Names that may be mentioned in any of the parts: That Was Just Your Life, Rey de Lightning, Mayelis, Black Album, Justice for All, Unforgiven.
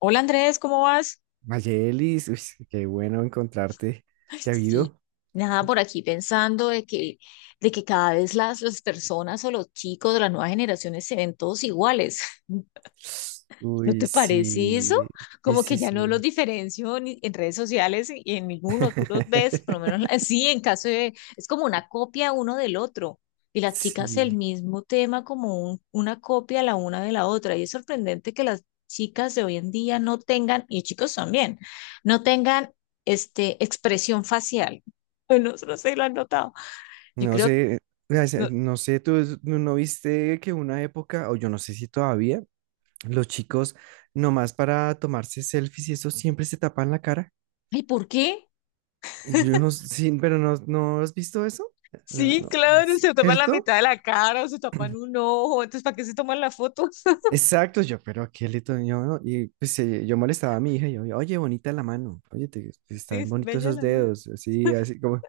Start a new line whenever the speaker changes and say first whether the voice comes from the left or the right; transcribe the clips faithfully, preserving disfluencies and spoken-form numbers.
left: Hola Andrés, ¿cómo vas?
right: Mayelis, uy, qué bueno encontrarte.
left: Ay,
right: ¿Qué ha
left: sí,
right: habido?
left: nada por aquí pensando de que, de que cada vez las, las personas o los chicos de las nuevas generaciones se ven todos iguales. ¿No
right: Uy,
left: te
right: sí,
left: parece eso?
right: sí,
left: Como que
right: sí,
left: ya
right: sí.
left: no los diferencio ni en redes sociales y en ninguno. Tú los ves, por lo menos la- sí, en caso de... Es como una copia uno del otro. Y las chicas el
right: Sí,
left: mismo tema como un- una copia la una de la otra. Y es sorprendente que las chicas de hoy en día no tengan, y chicos también, no tengan este, expresión facial. No, no sé si lo han notado. Yo
right: no
left: creo...
right: sé, o sea,
left: No,
right: no sé, tú no no viste que una época, o yo no sé si todavía, los chicos nomás para tomarse selfies y eso siempre se tapan la cara.
left: ¿y por qué?
right: Yo no, sí, pero no, ¿no has visto eso? No,
left: Sí,
right: no,
left: claro, se tapan la
right: ¿cierto?
left: mitad de la cara o se tapan un ojo, entonces ¿para qué se toman las fotos?
right: Exacto, yo, pero qué lindo, yo, ¿no? Y pues eh, yo molestaba a mi hija, y yo, oye, bonita la mano, oye, te,
left: Sí,
right: están
left: es
right: bonitos
left: bella
right: esos
left: la madre.
right: dedos, así, así como,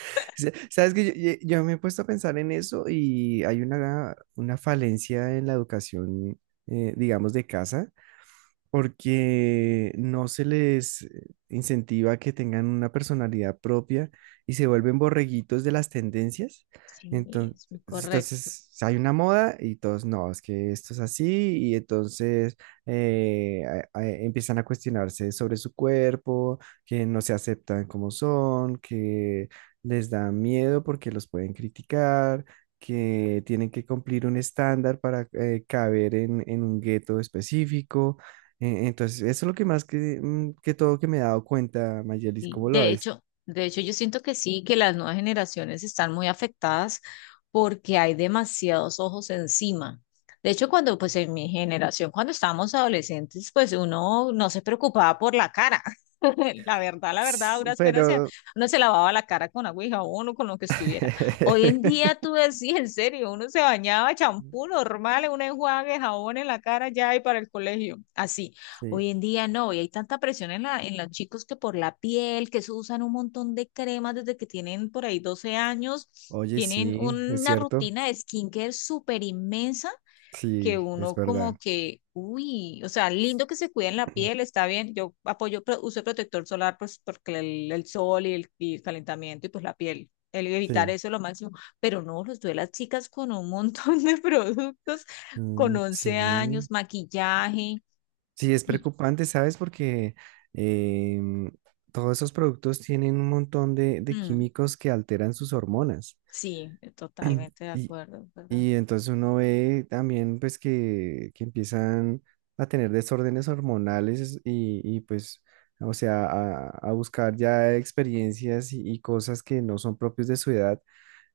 right: sa- sabes que yo, yo- yo me he puesto a pensar en eso y hay una, una falencia en la educación, eh, digamos, de casa, porque no se les eh, incentiva que tengan una personalidad propia y se vuelven borreguitos de las tendencias.
left: Sí,
right: Entonces,
left: es muy correcto.
right: entonces hay una moda y todos, no, es que esto es así y entonces eh, a- a- empiezan a cuestionarse sobre su cuerpo, que no se aceptan como son, que les da miedo porque los pueden criticar, que tienen que cumplir un estándar para eh, caber en, en un gueto específico. Eh, Entonces, eso es lo que más que, mm, que todo que me he dado cuenta, Mayelis,
left: Y
right: ¿cómo lo
left: de
right: ves?
left: hecho, de hecho, yo siento que sí, que las nuevas generaciones están muy afectadas porque hay demasiados ojos encima. De hecho, cuando, pues en mi generación, cuando estábamos adolescentes, pues uno no se preocupaba por la cara. La verdad, la verdad, a
right: S-
left: duras penas se-
right: Pero,
left: uno se lavaba la cara con agua y jabón o con lo que estuviera. Hoy en día tú decís, en serio, uno se bañaba champú normal, un enjuague, jabón en la cara ya y para el colegio. Así.
right: sí,
left: Hoy en día no, y hay tanta presión en la, en los chicos que por la piel, que se usan un montón de cremas desde que tienen por ahí doce años,
right: oye,
left: tienen
right: sí, es
left: una
right: cierto,
left: rutina de skincare súper inmensa que
right: sí, es
left: uno
right: verdad,
left: como que, uy, o sea, lindo que se cuiden la piel, está bien. Yo apoyo pro- uso de protector solar pues porque el, el sol y el, y el calentamiento y pues la piel, el evitar
right: sí,
left: eso es lo máximo. Pero no, los veo a las chicas con un montón de productos, con
right: Mm, sí,
left: once años, maquillaje.
right: sí, es
left: Y,
right: preocupante, ¿sabes? Porque em, todos esos productos tienen un montón de, de
left: mm,
right: químicos que alteran sus hormonas.
left: sí, totalmente de
right: Y,
left: acuerdo, ¿verdad?
right: y entonces uno ve también pues que, que empiezan a tener desórdenes hormonales y, y, pues, o sea, a, a buscar ya experiencias y, y cosas que no son propios de su edad.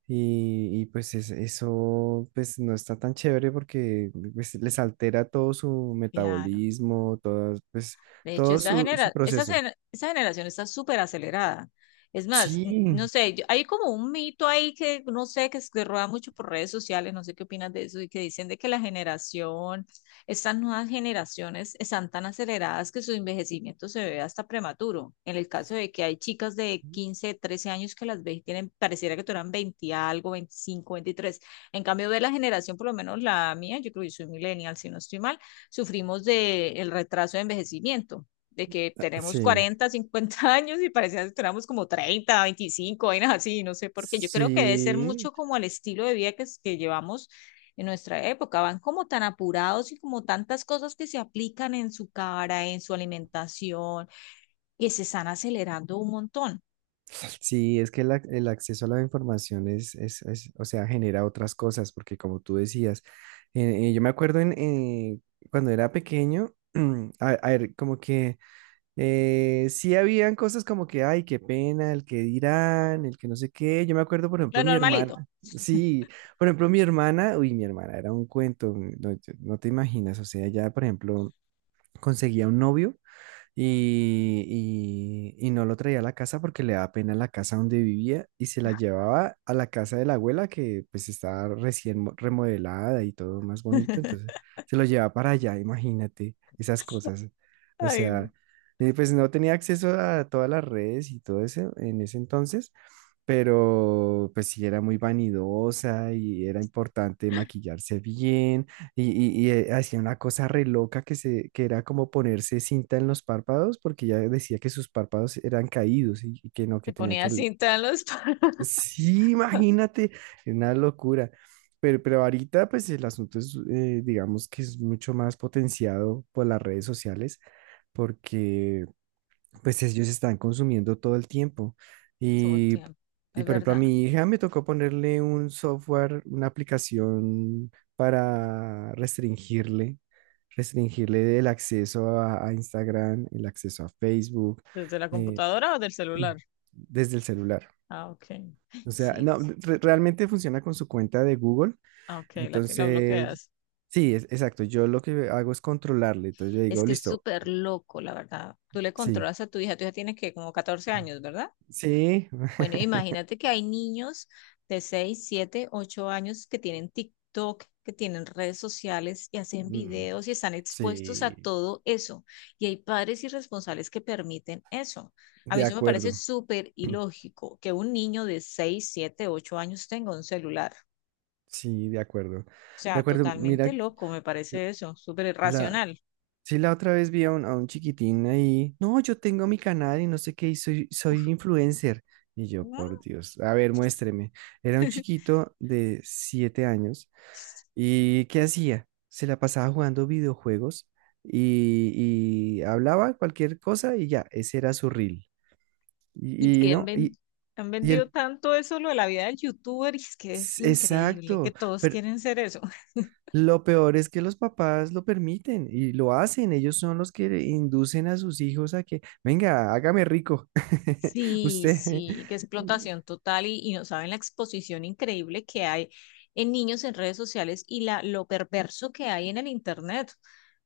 right: Y, y, pues es- eso pues no está tan chévere porque pues, les altera todo su
left: Claro.
right: metabolismo, todo, pues,
left: De hecho,
right: todo. Sí,
left: esa
right: su, su
left: genera, esa,
right: proceso.
left: gen- esa generación está súper acelerada. Es más, n-
right: Sí,
left: no sé, yo- hay como un mito ahí que no sé, que se rueda mucho por redes sociales, no sé qué opinas de eso, y que dicen de que la generación, estas nuevas generaciones están tan aceleradas que su envejecimiento se ve hasta prematuro. En el caso de que hay chicas de quince trece años que las ves y tienen, pareciera que tuvieran veinte algo, veinticinco veintitrés. En cambio, ve la generación, por lo menos la mía, yo creo que soy millennial, si no estoy mal. Sufrimos del el retraso de envejecimiento, de que tenemos
right: sí,
left: cuarenta cincuenta años y parecía que tenemos como treinta veinticinco vainas así, no sé por qué. Yo creo que debe ser
right: sí.
left: mucho como el estilo de vida que, que llevamos en nuestra época, van como tan apurados y como tantas cosas que se aplican en su cara, en su alimentación, que se están acelerando un montón.
right: Sí, es que el, ac- el acceso a la información es, es, es, o sea, genera otras cosas, porque como tú decías, eh, eh, yo me acuerdo en, eh, cuando era pequeño, a, a ver, como que eh, sí habían cosas como que, ay, qué pena, el que dirán, el que no sé qué. Yo me acuerdo, por
left: Lo
right: ejemplo, mi hermana,
left: normalito.
right: sí, por ejemplo, mi hermana, uy, mi hermana era un cuento, no, no te imaginas, o sea, ya, por ejemplo, conseguía un novio y, y- y no lo traía a la casa porque le daba pena la casa donde vivía y se la llevaba a la casa de la abuela que pues estaba recién mo- remodelada y todo más bonito, entonces se lo llevaba para allá, imagínate esas cosas. O
left: Ay, no.
right: sea, eh, pues no tenía acceso a todas las redes y todo eso en ese entonces, pero pues sí era muy vanidosa y era importante maquillarse bien y, y, y, eh, hacía una cosa re loca que, se, que era como ponerse cinta en los párpados porque ya decía que sus párpados eran caídos y, y que no,
left: Se
right: que tenía que...
left: ponía
right: l-
left: cinta en los...
right: Sí, imagínate, una locura. Pero, pero ahorita pues el asunto es, eh, digamos que es mucho más potenciado por las redes sociales porque pues ellos están consumiendo todo el tiempo.
left: Todo el
right: Y,
left: tiempo.
right: y,
left: Es
right: por ejemplo, a
left: verdad.
right: mi hija me tocó ponerle un software, una aplicación para restringirle, restringirle el acceso a, a Instagram, el acceso a Facebook,
left: ¿Desde la
right: eh,
left: computadora o del celular?
right: desde el celular.
left: Ah, ok.
right: O sea,
left: Sí.
right: no, re- realmente funciona con su cuenta de Google.
left: Ah, ok, la, la
right: Entonces,
left: bloqueas.
right: sí, es- exacto. Yo lo que hago es controlarle. Entonces le
left: Es
right: digo,
left: que es
right: listo,
left: súper loco, la verdad. Tú le
right: sí,
left: controlas a tu hija, tu hija tiene que como catorce años, ¿verdad?
right: sí.
left: Bueno, imagínate que hay niños de seis, siete, ocho años que tienen TikTok, que tienen redes sociales y hacen
right: Mm.
left: videos y están expuestos a
right: Sí,
left: todo eso. Y hay padres irresponsables que permiten eso. A mí
right: de
left: eso me parece
right: acuerdo.
left: súper ilógico que un niño de seis, siete, ocho años tenga un celular.
right: Sí, de acuerdo.
left: O
right: De
left: sea,
right: acuerdo,
left: totalmente
right: mira,
left: loco, me parece eso, súper
right: la,
left: irracional.
right: sí, la otra vez vi a un, a un chiquitín ahí, no, yo tengo mi canal y no sé qué, y soy, soy
left: Uf,
right: influencer. Y yo,
left: ¿no?
right: por Dios, a ver, muéstreme. Era un chiquito de siete años y ¿qué hacía? Se la pasaba jugando videojuegos y, y hablaba cualquier cosa y ya, ese era su reel.
left: Y es
right: Y, y
left: que han,
right: no,
left: ven-
right: y,
left: han
right: y
left: vendido
right: el,
left: tanto eso, lo de la vida del youtuber, y es que es increíble que
right: exacto,
left: todos
right: pero
left: quieren ser eso.
right: lo peor es que los papás lo permiten y lo hacen. Ellos son los que inducen a sus hijos a que, venga, hágame rico.
left: Sí,
right: Usted.
left: sí, que es explotación total y, y no saben la exposición increíble que hay en niños en redes sociales y la, lo perverso que hay en el internet.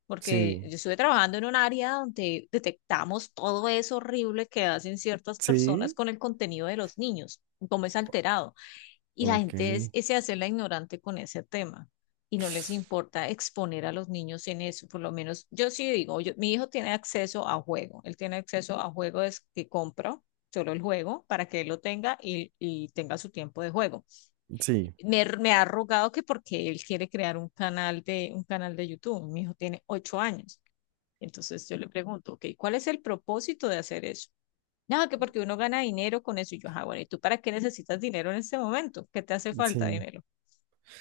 left: Porque
right: Sí,
left: yo estuve trabajando en un área donde detectamos todo eso horrible que hacen ciertas personas
right: sí,
left: con el contenido de los niños, cómo es alterado. Y la
right: ok,
left: gente es, se hace la ignorante con ese tema y no les importa exponer a los niños en eso. Por lo menos yo sí digo, yo- mi hijo tiene acceso a juego, él tiene acceso a juego es que compro. Solo el juego para que él lo tenga y, y tenga su tiempo de juego.
right: sí,
left: Me, me ha rogado que porque él quiere crear un canal de, un canal de YouTube. Mi hijo tiene ocho años. Entonces yo le pregunto, ok, ¿cuál es el propósito de hacer eso? No, que porque uno gana dinero con eso. Y yo, ah, bueno, ¿y tú para qué necesitas dinero en este momento? ¿Qué te hace falta
right: sí.
left: dinero?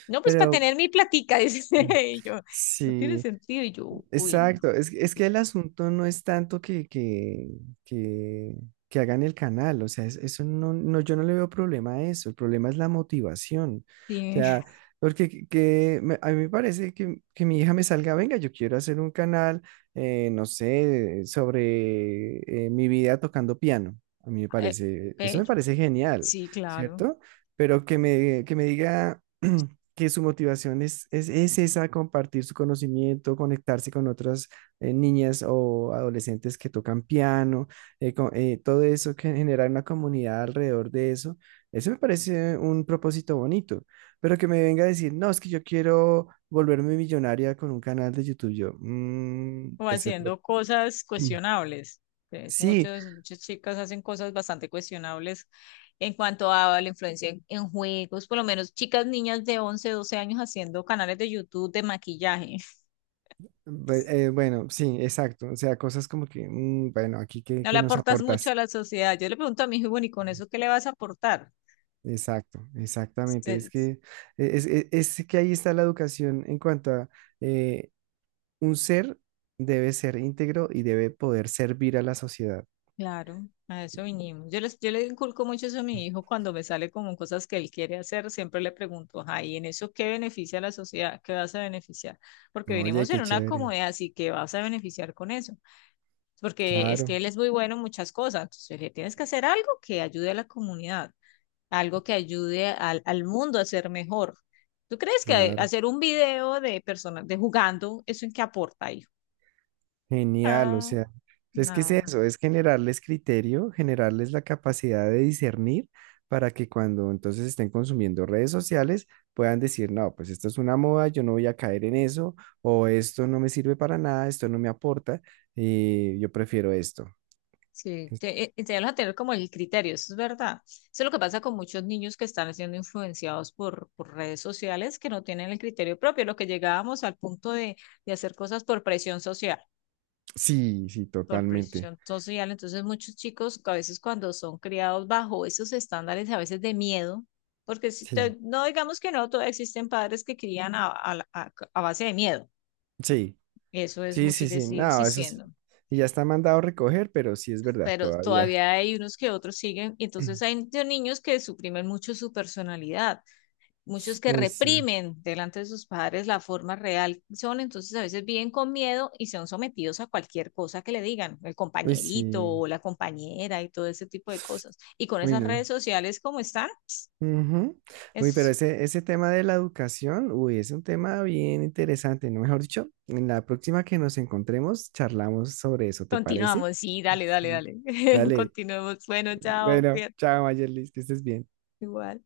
left: No, pues para
right: Pero
left: tener mi platica, dice.
right: mm,
left: Y yo, no tiene
right: sí.
left: sentido. Y yo, uy, no.
right: Exacto, es, es que el asunto no es tanto que, que, que, que hagan el canal, o sea, es- eso no, no, yo no le veo problema a eso, el problema es la motivación, o
left: Sí,
right: sea, porque que, que me- a mí me parece que, que mi hija me salga, venga, yo quiero hacer un canal, eh, no sé, sobre eh, mi vida tocando piano, a mí me
left: eh,
right: parece, eso
left: bello.
right: me parece genial,
left: Sí, claro.
right: ¿cierto? Pero que me, que me diga... que su motivación es, es, es esa, compartir su conocimiento, conectarse con otras eh, niñas o adolescentes que tocan piano, eh, co- eh, todo eso, que generar una comunidad alrededor de eso, eso me parece un propósito bonito, pero que me venga a decir, no, es que yo quiero volverme millonaria con un canal de YouTube, yo, "Mm,
left: O
right: pues el pro-
left: haciendo cosas cuestionables. Pues
right: sí,
left: muchas, muchas chicas hacen cosas bastante cuestionables en cuanto a la influencia en, en juegos. Por lo menos chicas, niñas de once doce años haciendo canales de YouTube de maquillaje.
right: bu- eh, bueno, sí, exacto, o sea, cosas como que, "Mm, bueno, aquí, ¿qué,
left: No le
right: qué nos
left: aportas mucho a
right: aportas?
left: la sociedad. Yo le pregunto a mi hijo, bueno, ¿y con eso qué le vas a aportar?
right: Exacto, exactamente. Es
left: Este,
right: que, es, es- es que ahí está la educación en cuanto a eh, un ser debe ser íntegro y debe poder servir a la sociedad.
left: claro, a eso vinimos. Yo, les, yo le inculco mucho eso a mi hijo cuando me sale como cosas que él quiere hacer, siempre le pregunto, ay, ¿y en eso qué beneficia a la sociedad? ¿Qué vas a beneficiar? Porque
right: Oye,
left: venimos
right: qué
left: en una
right: chévere.
left: comunidad, así que vas a beneficiar con eso. Porque es que
right: Claro,
left: él es muy bueno en muchas cosas, entonces le tienes que hacer algo que ayude a la comunidad. Algo que ayude al, al mundo a ser mejor. ¿Tú crees que
right: claro.
left: hacer un video de personas de jugando, eso en qué aporta, hijo?
right: Genial, o
left: Ah,
right: sea, es que es
left: no.
right: eso, es generarles criterio, generarles la capacidad de discernir para que cuando entonces estén consumiendo redes sociales puedan decir, no, pues esto es una moda, yo no voy a caer en eso, o esto no me sirve para nada, esto no me aporta, y yo prefiero esto.
left: Sí, te, eh, enseñarlos a tener como el criterio, eso es verdad. Eso es lo que pasa con muchos niños que están siendo influenciados por, por redes sociales que no tienen el criterio propio, lo que llegábamos al punto de, de hacer cosas por presión social.
right: Sí, sí,
left: Por
right: totalmente.
left: presión social. Entonces, muchos chicos que a veces cuando son criados bajo esos estándares, a veces de miedo, porque si
right: Sí,
left: te- no digamos que no, todavía existen padres que crían a, a la- a- a base de miedo.
right: sí,
left: Eso es,
right: sí,
left: mu-
right: sí,
left: sigue,
right: sí,
left: sigue
right: no, eso es,
left: existiendo.
right: y ya está mandado a recoger, pero sí es verdad,
left: Pero
right: todavía.
left: todavía hay unos que otros siguen. Y entonces hay de niños que suprimen mucho su personalidad. Muchos que
right: Uy, sí,
left: reprimen delante de sus padres la forma real que son, entonces a veces viven con miedo y son sometidos a cualquier cosa que le digan, el
right: uy,
left: compañerito
right: sí,
left: o la compañera y todo ese tipo de cosas. Y con
right: uy,
left: esas
right: no.
left: redes sociales como están,
right: Ujú. Uy, pero
left: es...
right: ese, ese tema de la educación, uy, es un tema bien interesante, ¿no? Mejor dicho, en la próxima que nos encontremos, charlamos sobre eso, ¿te parece?
left: Continuamos, sí, dale, dale,
right: Sí.
left: dale,
right: Dale.
left: continuemos, bueno, chao,
right: Bueno,
left: cuídate,
right: chao, Mayerlis, que estés bien.
left: igual.